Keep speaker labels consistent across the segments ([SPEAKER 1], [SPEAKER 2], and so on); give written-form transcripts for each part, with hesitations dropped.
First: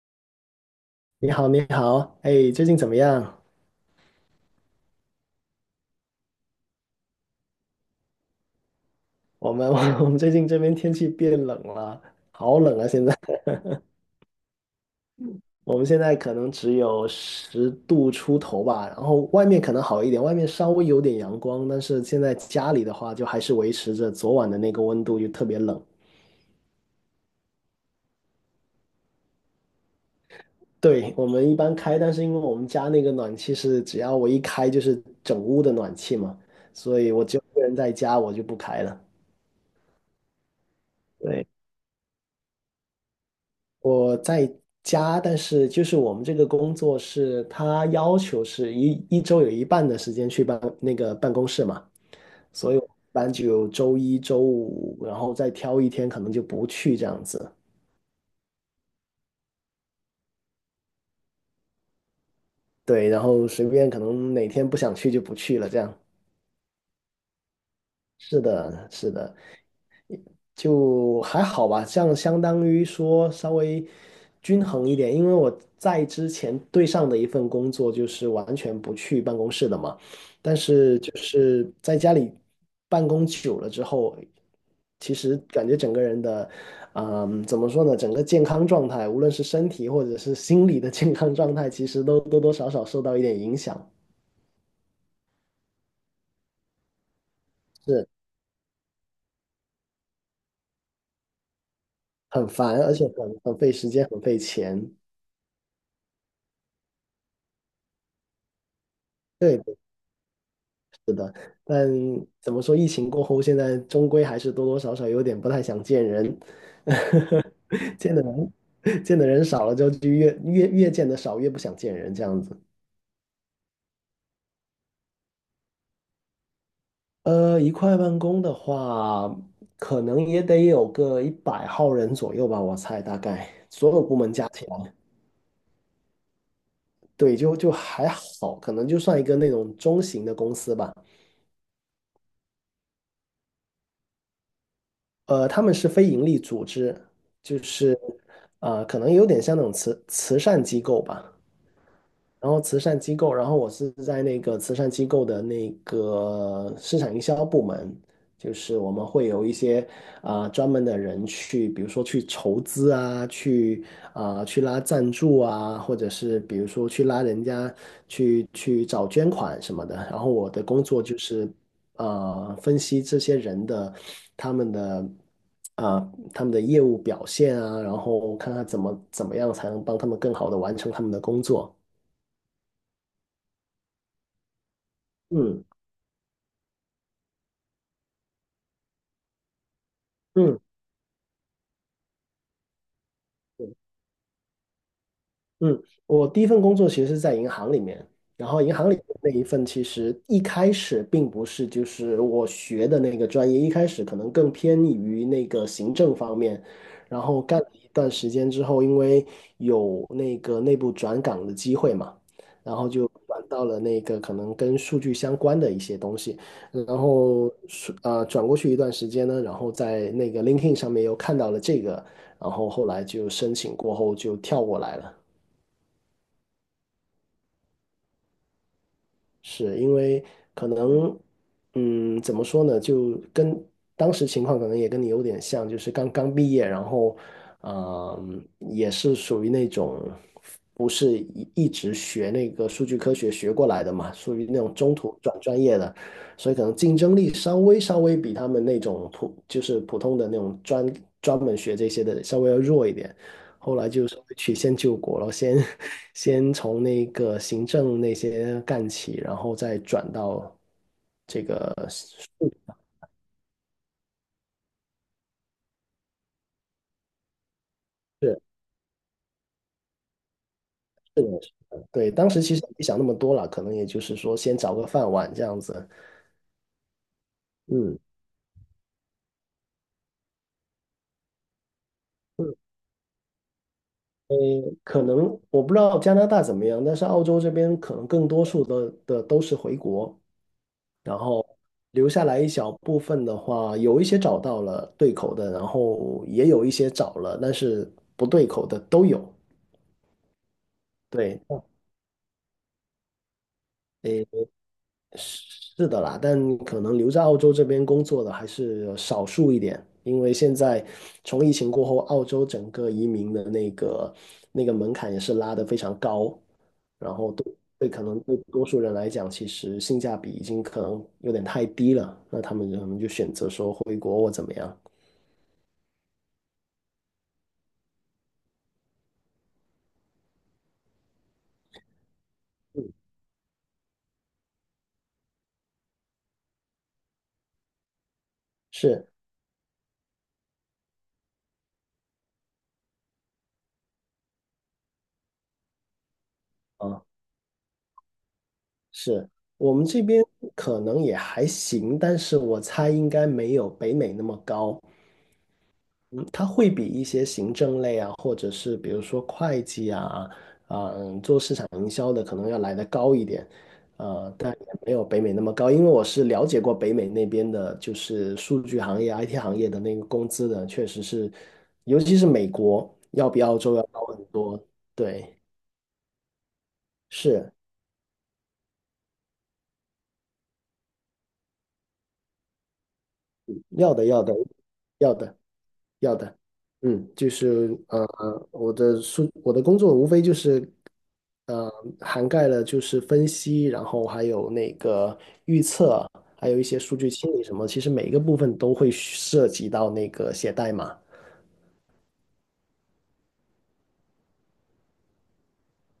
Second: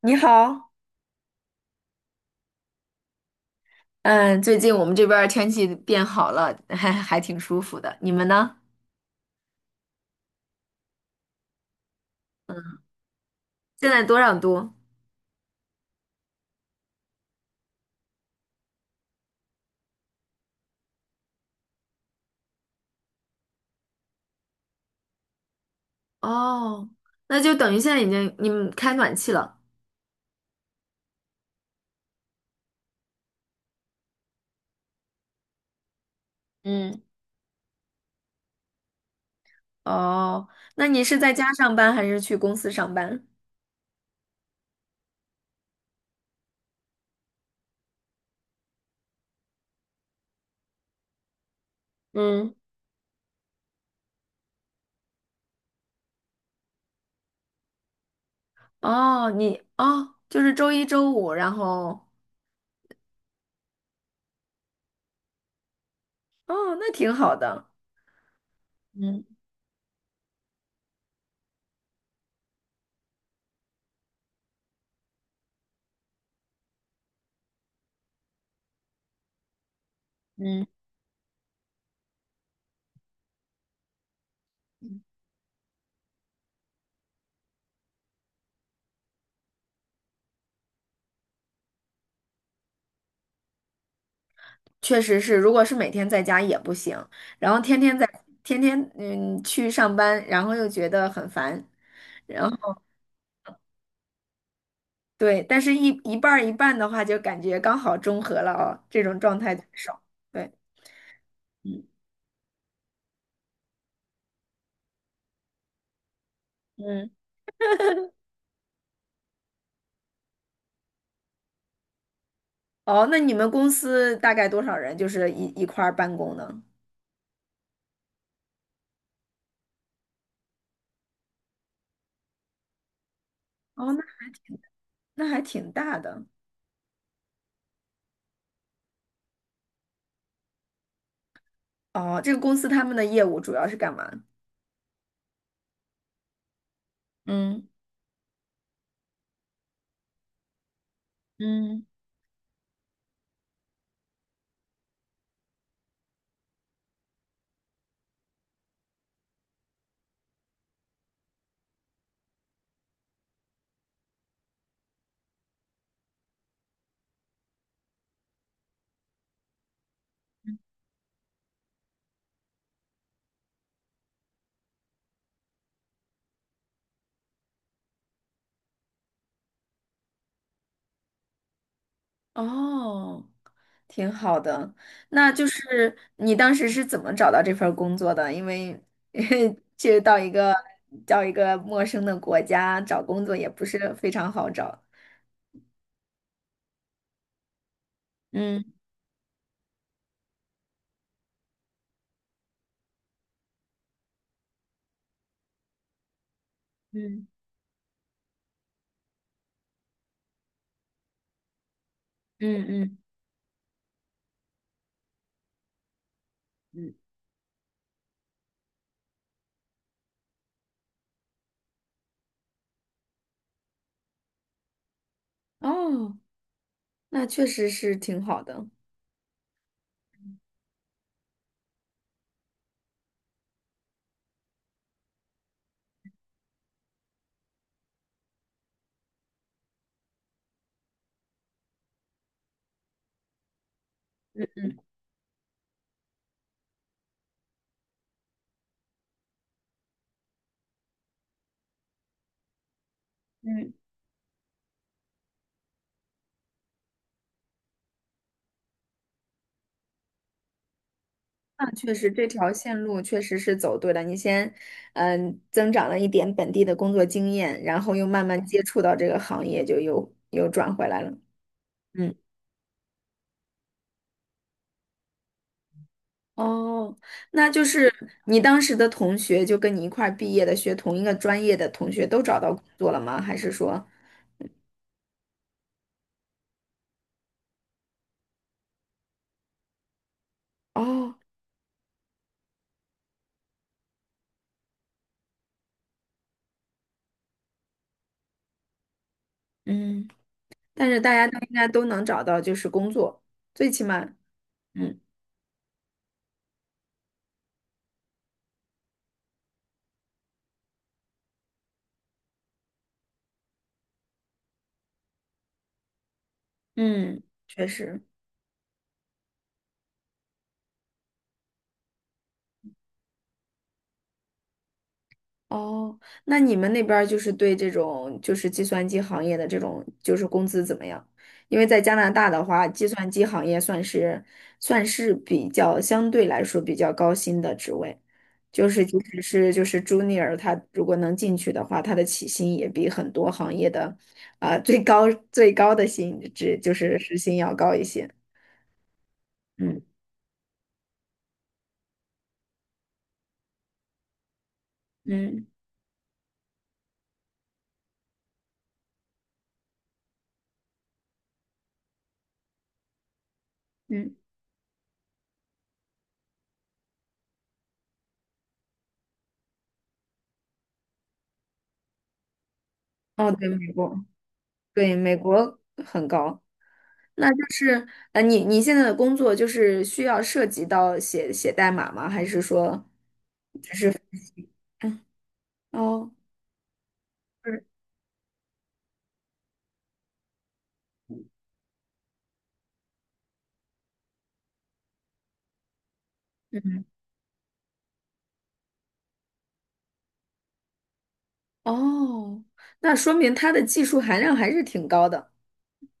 [SPEAKER 1] 你好。
[SPEAKER 2] 你好，你好，哎，最近怎么样？
[SPEAKER 1] 嗯，最近我们这边儿天气变好了，还挺舒服的。你们呢？
[SPEAKER 2] 我们 我们最近这边天气变冷了，好
[SPEAKER 1] 嗯，
[SPEAKER 2] 冷啊！现在
[SPEAKER 1] 现在多少度？
[SPEAKER 2] 我们现在可能只有10度出头吧，然后外面可能好一点，外面稍微有点阳光，但是现在家里的话就还是维持着昨晚的那个温度，就特别冷。
[SPEAKER 1] 哦，那就等于现在已经你们开暖气了。
[SPEAKER 2] 对，我们一般开，但是因为我们家那个暖气是只要我一开就是整屋的暖气嘛，所
[SPEAKER 1] 嗯，
[SPEAKER 2] 以我只有一个人在家，我就不开了。
[SPEAKER 1] 哦，那你是在
[SPEAKER 2] 对。
[SPEAKER 1] 家上班还是去公司上班？
[SPEAKER 2] 我在家，但是就是我们这个工作是，他要求是一周有一半的时间去办那个办公室嘛，
[SPEAKER 1] 嗯，
[SPEAKER 2] 所以我一般就有周一周五，然后再挑一天可能就不去这样子，
[SPEAKER 1] 哦，就是周一周五，然后。
[SPEAKER 2] 对，然后随便可能哪天不想去就不去了，这样。
[SPEAKER 1] 哦，那挺好的。
[SPEAKER 2] 是的，是
[SPEAKER 1] 嗯
[SPEAKER 2] 的，就还好吧，这样相当于说稍微均衡一点，因为我在之前对上的一份工作就是完全不去办公室的嘛，但
[SPEAKER 1] 嗯，
[SPEAKER 2] 是就是在家里办公久了之后，其实感觉整个人的，嗯，怎么说呢，整个健康状态，无论是身体或者是心理的健康状态，其实都多多少少受到一点影响。
[SPEAKER 1] 确实是，如果是每天在家也不行，然后天天在
[SPEAKER 2] 是，
[SPEAKER 1] 天天嗯去上班，然后又觉得很烦。
[SPEAKER 2] 很
[SPEAKER 1] 然后。
[SPEAKER 2] 烦，而且很费时间，很费钱。
[SPEAKER 1] 对，但是一半儿一半的话，就感觉刚好中和了哦，这种状态最
[SPEAKER 2] 对。
[SPEAKER 1] 爽。对，
[SPEAKER 2] 但
[SPEAKER 1] 嗯
[SPEAKER 2] 怎么说，疫情过后，现在终归还是多多少少有点不太想见人，
[SPEAKER 1] 嗯，
[SPEAKER 2] 见的人见的人少了就越见得少，越不想见人这样子。
[SPEAKER 1] 哦，那你们公司大概多少人，就是一块儿办公呢？
[SPEAKER 2] 一块办公的话，可能也得有个100号人左右吧，我猜大概所
[SPEAKER 1] 哦，那
[SPEAKER 2] 有部门加起来，
[SPEAKER 1] 那还挺大的。
[SPEAKER 2] 对，就还好，可能就算一个那种中型的公司吧。
[SPEAKER 1] 哦，这个公司他们的业务主要是干嘛？
[SPEAKER 2] 他们是非盈利组织，就
[SPEAKER 1] 嗯
[SPEAKER 2] 是可能有点像那种慈善机构吧。
[SPEAKER 1] 嗯，
[SPEAKER 2] 然后慈善机构，然后我是在那个慈善机构的那个市场营销部门，就是我们会有一些专门的人去，比如说去筹资啊，去拉赞助啊，或者是比如说去拉人家去找捐款什么的。然后我的工作就是分析这些人的他们的。啊，他们的业务表现啊，然后看看怎么样才能帮他们更好的完成他们的工作。
[SPEAKER 1] 哦，挺好的。那就
[SPEAKER 2] 嗯
[SPEAKER 1] 是你当时是怎么找到这份儿工作的？因为 去到一个
[SPEAKER 2] 嗯，
[SPEAKER 1] 到一个陌生的国家找工作也不是非常好找。
[SPEAKER 2] 嗯，我第一份工作其实是在银行里面，然后
[SPEAKER 1] 嗯。
[SPEAKER 2] 银行里面那一份其实一开始并不是就是我学的那个专业，一开始可能更偏于那个行政方面，然
[SPEAKER 1] 嗯
[SPEAKER 2] 后干了一段时间之后，因为有那个内部转岗的机会嘛，
[SPEAKER 1] 嗯
[SPEAKER 2] 然后
[SPEAKER 1] 嗯
[SPEAKER 2] 就转到了那个可能跟数据相关的一些东西，然
[SPEAKER 1] 嗯，
[SPEAKER 2] 后是转过去一段时间呢，然后在那个 LinkedIn 上面又看到了这个，然后后来就申请过后就跳过来了。
[SPEAKER 1] 哦，那确实是挺好的。
[SPEAKER 2] 是因为可能，嗯，怎么说呢，就跟当时情况可能也跟你有点像，就是刚刚毕业，然后，嗯，也是属于那种不是一直学那个数据科学学过来的嘛，属
[SPEAKER 1] 嗯
[SPEAKER 2] 于那种
[SPEAKER 1] 嗯
[SPEAKER 2] 中途转专业的，所以可能竞争力稍微比他们那种普就是普通的那种专门学这些的稍微要弱一点，
[SPEAKER 1] 嗯，
[SPEAKER 2] 后来就稍微曲线救国了，先 先从那个行政那些干起，然后再转到这
[SPEAKER 1] 那
[SPEAKER 2] 个。
[SPEAKER 1] 确实这条线路确实是走对了。你先，增长了一点本地的工作经验，然后又慢
[SPEAKER 2] 是，
[SPEAKER 1] 慢接触到这个行业，就又转回来了。
[SPEAKER 2] 是的，是的，对，
[SPEAKER 1] 嗯，
[SPEAKER 2] 当时其实也没想那么多了，可能也就是说先找个饭碗这样子，
[SPEAKER 1] 哦，那就是
[SPEAKER 2] 嗯，
[SPEAKER 1] 你当时的同学，就跟你一块儿毕业的，学同一个专业的同学，都找到工作了吗？还是说，
[SPEAKER 2] 呃，可能我不知道加拿大怎么样，但是澳洲这边可能更多数的都是回国，
[SPEAKER 1] 哦，
[SPEAKER 2] 然后留下来一小部分的话，有一些找到了对口的，然后也有一些找了，但是不对口的都有，
[SPEAKER 1] 嗯，但是大家都
[SPEAKER 2] 对。
[SPEAKER 1] 应该都能找到就是工作，最起码。嗯。
[SPEAKER 2] 是的啦，但可能留在澳洲这边工作的还是少数一点，因为现在从疫情过后，澳洲整个移民的那个门槛也是拉得非常高，然
[SPEAKER 1] 嗯，
[SPEAKER 2] 后对，
[SPEAKER 1] 确
[SPEAKER 2] 对，
[SPEAKER 1] 实。
[SPEAKER 2] 可能对多数人来讲，其实性价比已经可能有点太低了，那他们可能就选择说回国或怎么样。
[SPEAKER 1] 哦，那你们那边儿就是对这种就是计算机行业的这种就是工资怎么样？因为在加拿大的话，计算机行业算是比较相对来说比较高薪的职位，就是即
[SPEAKER 2] 是
[SPEAKER 1] 使是就是 junior，他如果能进去的话，他的起薪也比很多行业的啊、最高最高的薪职就是
[SPEAKER 2] 啊，
[SPEAKER 1] 时薪要高一些。
[SPEAKER 2] 是，我
[SPEAKER 1] 嗯
[SPEAKER 2] 们这边可能也还行，但是我猜应该没有北美那么高。
[SPEAKER 1] 嗯
[SPEAKER 2] 它会比一些行政类啊，或者是比如说会计啊，做市场营销的可能要来得高一点，
[SPEAKER 1] 嗯，
[SPEAKER 2] 但也没有北美那么高，因为我是了解过北美那边的，就是数据行业、IT 行业的那个工资的，确实是，尤其是美国要
[SPEAKER 1] 哦，
[SPEAKER 2] 比
[SPEAKER 1] 对，
[SPEAKER 2] 澳
[SPEAKER 1] 美
[SPEAKER 2] 洲要高
[SPEAKER 1] 国。
[SPEAKER 2] 很多，
[SPEAKER 1] 对，美
[SPEAKER 2] 对，
[SPEAKER 1] 国很高。那就
[SPEAKER 2] 是
[SPEAKER 1] 是你现在的工作就是需要涉及到写代码吗？还是说，
[SPEAKER 2] 要的，要的，
[SPEAKER 1] 嗯，
[SPEAKER 2] 要的。
[SPEAKER 1] 哦，
[SPEAKER 2] 要的，嗯，就
[SPEAKER 1] 是，
[SPEAKER 2] 是我的工作无非就是呃，涵盖了就是分析，然后还有那个预测，还有一些
[SPEAKER 1] 嗯，
[SPEAKER 2] 数据清理什么，其实每一个部分都会涉及到那个写代码，
[SPEAKER 1] 哦，那说明它的技术含量还是挺高的。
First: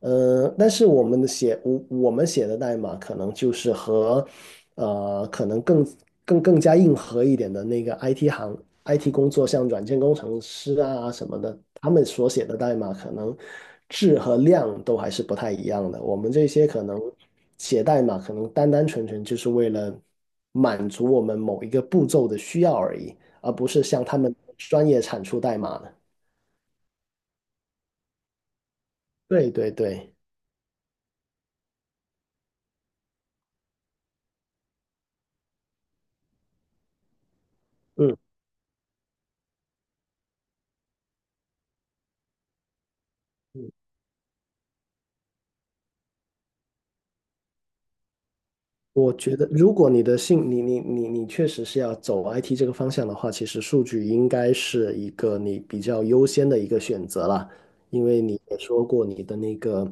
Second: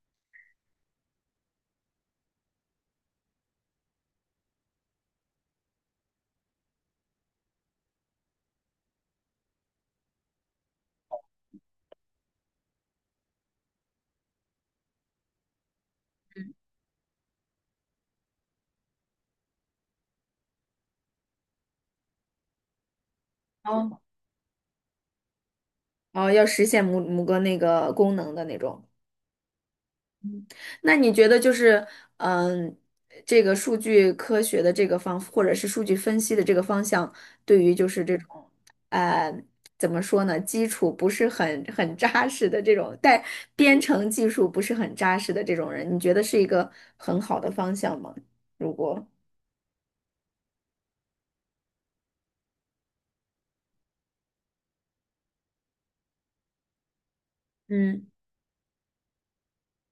[SPEAKER 2] 但是我们写的代码可能就是和，可能更加硬核一点的那个 IT 工作，像软件工程师啊什么的，他们所写的代码可能质和量都还是不太一样的。我们这些可能写代码，可能单单纯纯就是为了满足我们某一个步骤的需要而已，而不是
[SPEAKER 1] 哦，
[SPEAKER 2] 像他们专业产出代码的。
[SPEAKER 1] 哦，要实现某个那个功能的那种。
[SPEAKER 2] 对对对，
[SPEAKER 1] 那你觉得就是，嗯，这个数据科学的这个或者是数据分析的这个方向，对于就是这
[SPEAKER 2] 嗯。
[SPEAKER 1] 种，呃，怎么说呢，基础不是很扎实的这种，但编
[SPEAKER 2] 嗯，
[SPEAKER 1] 程技术不是很扎实的这种人，你觉得是一个很好的方向吗？如果，
[SPEAKER 2] 我觉得，如果你的性，你你你你确实是要走 IT 这个方向的话，其实数据应该是一个你比较优先的一个选择啦，因
[SPEAKER 1] 嗯
[SPEAKER 2] 为你也说过你的那个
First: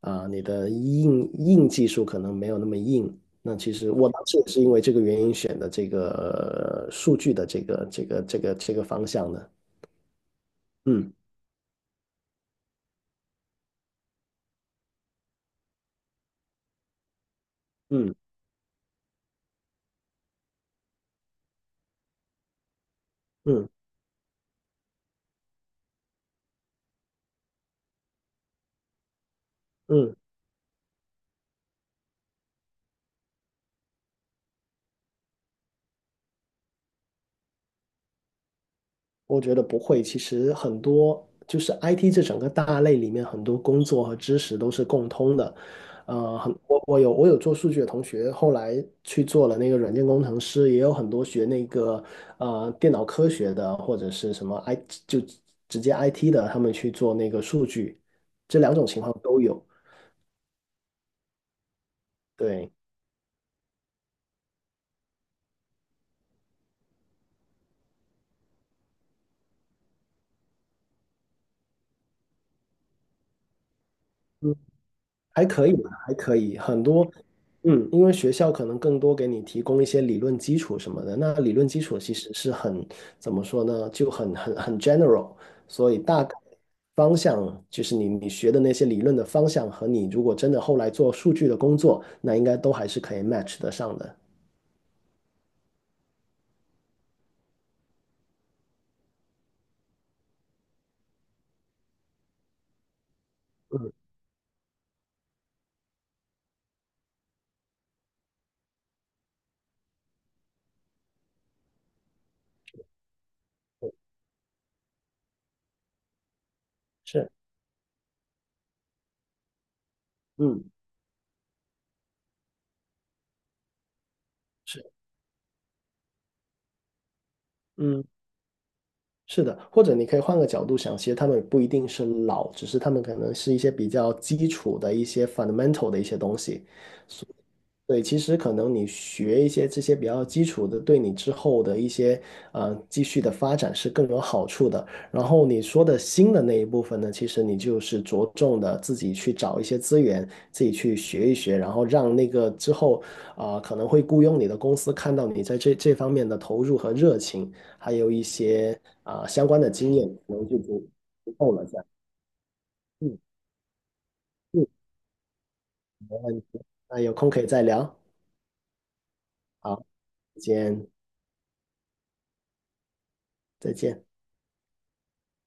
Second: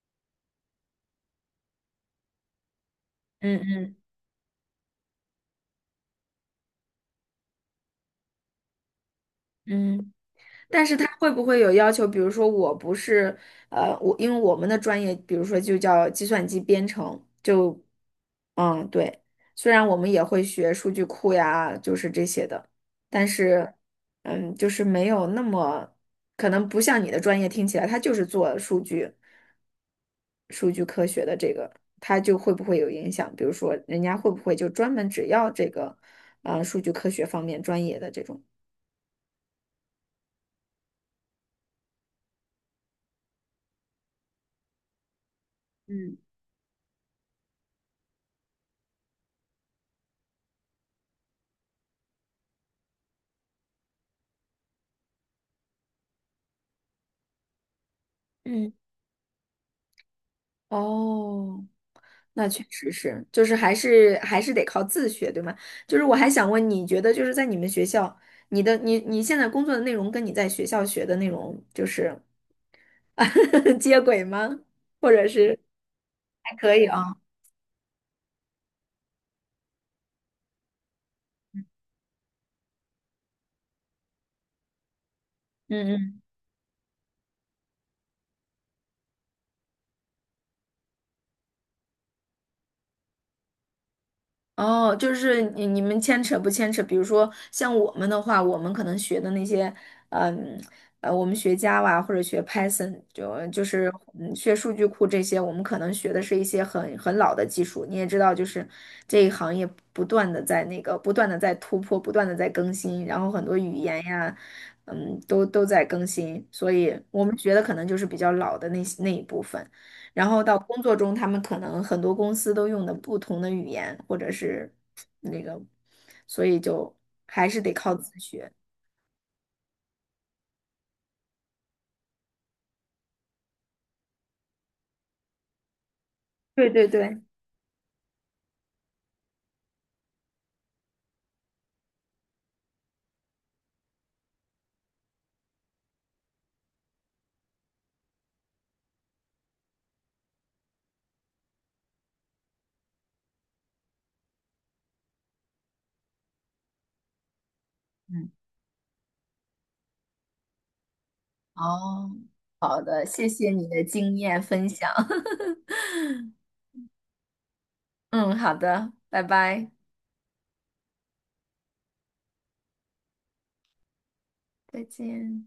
[SPEAKER 2] 啊、你的硬技术可能没有那么硬。那
[SPEAKER 1] 嗯
[SPEAKER 2] 其实
[SPEAKER 1] 嗯
[SPEAKER 2] 我当时也是因为这个原因选的这个数据的这个方向的。
[SPEAKER 1] 嗯。但是他
[SPEAKER 2] 嗯
[SPEAKER 1] 会不会有要求？比如说，我不是，我因为我们的专业，比如说就叫计算机编程，就，
[SPEAKER 2] 嗯
[SPEAKER 1] 对，虽然我们也会学数据库呀，就是这些的，但
[SPEAKER 2] 嗯
[SPEAKER 1] 是，就是没有那么，可能不像你的专业听起来，他就是做数据、
[SPEAKER 2] 嗯，
[SPEAKER 1] 数据科学的这个，他就会不会有影响？比如说，人家会不会就专门只要这个，数据科学方面专业的这种？
[SPEAKER 2] 我觉得不会，其实很多就是 IT 这整个大类里面很多工作和知识都是共通的。
[SPEAKER 1] 嗯，
[SPEAKER 2] 呃，很我我有我有做数据的同学，后来去做了那个软件工程师，也有很多学那个电脑科学的或者是什么 就直接 IT 的，他们去做那个数据，这
[SPEAKER 1] 嗯。
[SPEAKER 2] 两种情况都有。
[SPEAKER 1] 哦，那确
[SPEAKER 2] 对，
[SPEAKER 1] 实是，就是还是得靠自学，对吗？就是我还想问，你觉得就是在你们学校，你的你你现在工作的内容跟你在学校学的内容就是 接轨吗？或者
[SPEAKER 2] 还
[SPEAKER 1] 是
[SPEAKER 2] 可以吧，还可
[SPEAKER 1] 还
[SPEAKER 2] 以，
[SPEAKER 1] 可
[SPEAKER 2] 很
[SPEAKER 1] 以
[SPEAKER 2] 多，
[SPEAKER 1] 啊？
[SPEAKER 2] 嗯，因为学校可能更多给你提供一些理论基础什么的，那理论基础其实是很，怎么说呢，就很 general，所以
[SPEAKER 1] 嗯，
[SPEAKER 2] 大概方向就是你学的那些理论的方向和你如果真的后来做数据的工作，那应该都还是可以 match 得上的。
[SPEAKER 1] 哦，就是你们牵扯不牵扯？比如说像我们的话，我们可能学的那些，嗯我们学 Java 或者学 Python，就就是
[SPEAKER 2] 嗯，
[SPEAKER 1] 嗯学数据库这些，我们可能学的是一些很老的技术。你也知道，就是这一行业不断的在那个不断的在突破，不断的在更新，然后很多语言呀，都在更新，所以我
[SPEAKER 2] 是，
[SPEAKER 1] 们学的可能就是比较老的那一部分。然后到
[SPEAKER 2] 嗯，
[SPEAKER 1] 工作中，他们可能很多公司都用的不同的语言，或者是
[SPEAKER 2] 是，
[SPEAKER 1] 那个，所以就还是得靠
[SPEAKER 2] 嗯。
[SPEAKER 1] 自学。
[SPEAKER 2] 是的，或者你可以换个角度想，其实他们不一定是老，只是他们可能是一些比较基础的一些 fundamental 的一些东西。
[SPEAKER 1] 对对对，
[SPEAKER 2] 对，其实可能你学一些这些比较基础的，对你之后的一些继续的发展是更有好处的。然后你说的新的那一部分呢，其实你就是着重的自己去找一些资源，自己去学一学，然后让那个之后可能会雇佣你的公司看到你在这方面的投入和热情，还有一
[SPEAKER 1] 嗯，
[SPEAKER 2] 些相关的经验，可能就足够了。这样，
[SPEAKER 1] 哦，好的，
[SPEAKER 2] 嗯
[SPEAKER 1] 谢谢你的经验
[SPEAKER 2] 嗯，
[SPEAKER 1] 分享。
[SPEAKER 2] 没问题。那有空可以再聊。
[SPEAKER 1] 嗯，好的，拜拜，
[SPEAKER 2] 好，再见，再见。
[SPEAKER 1] 再见。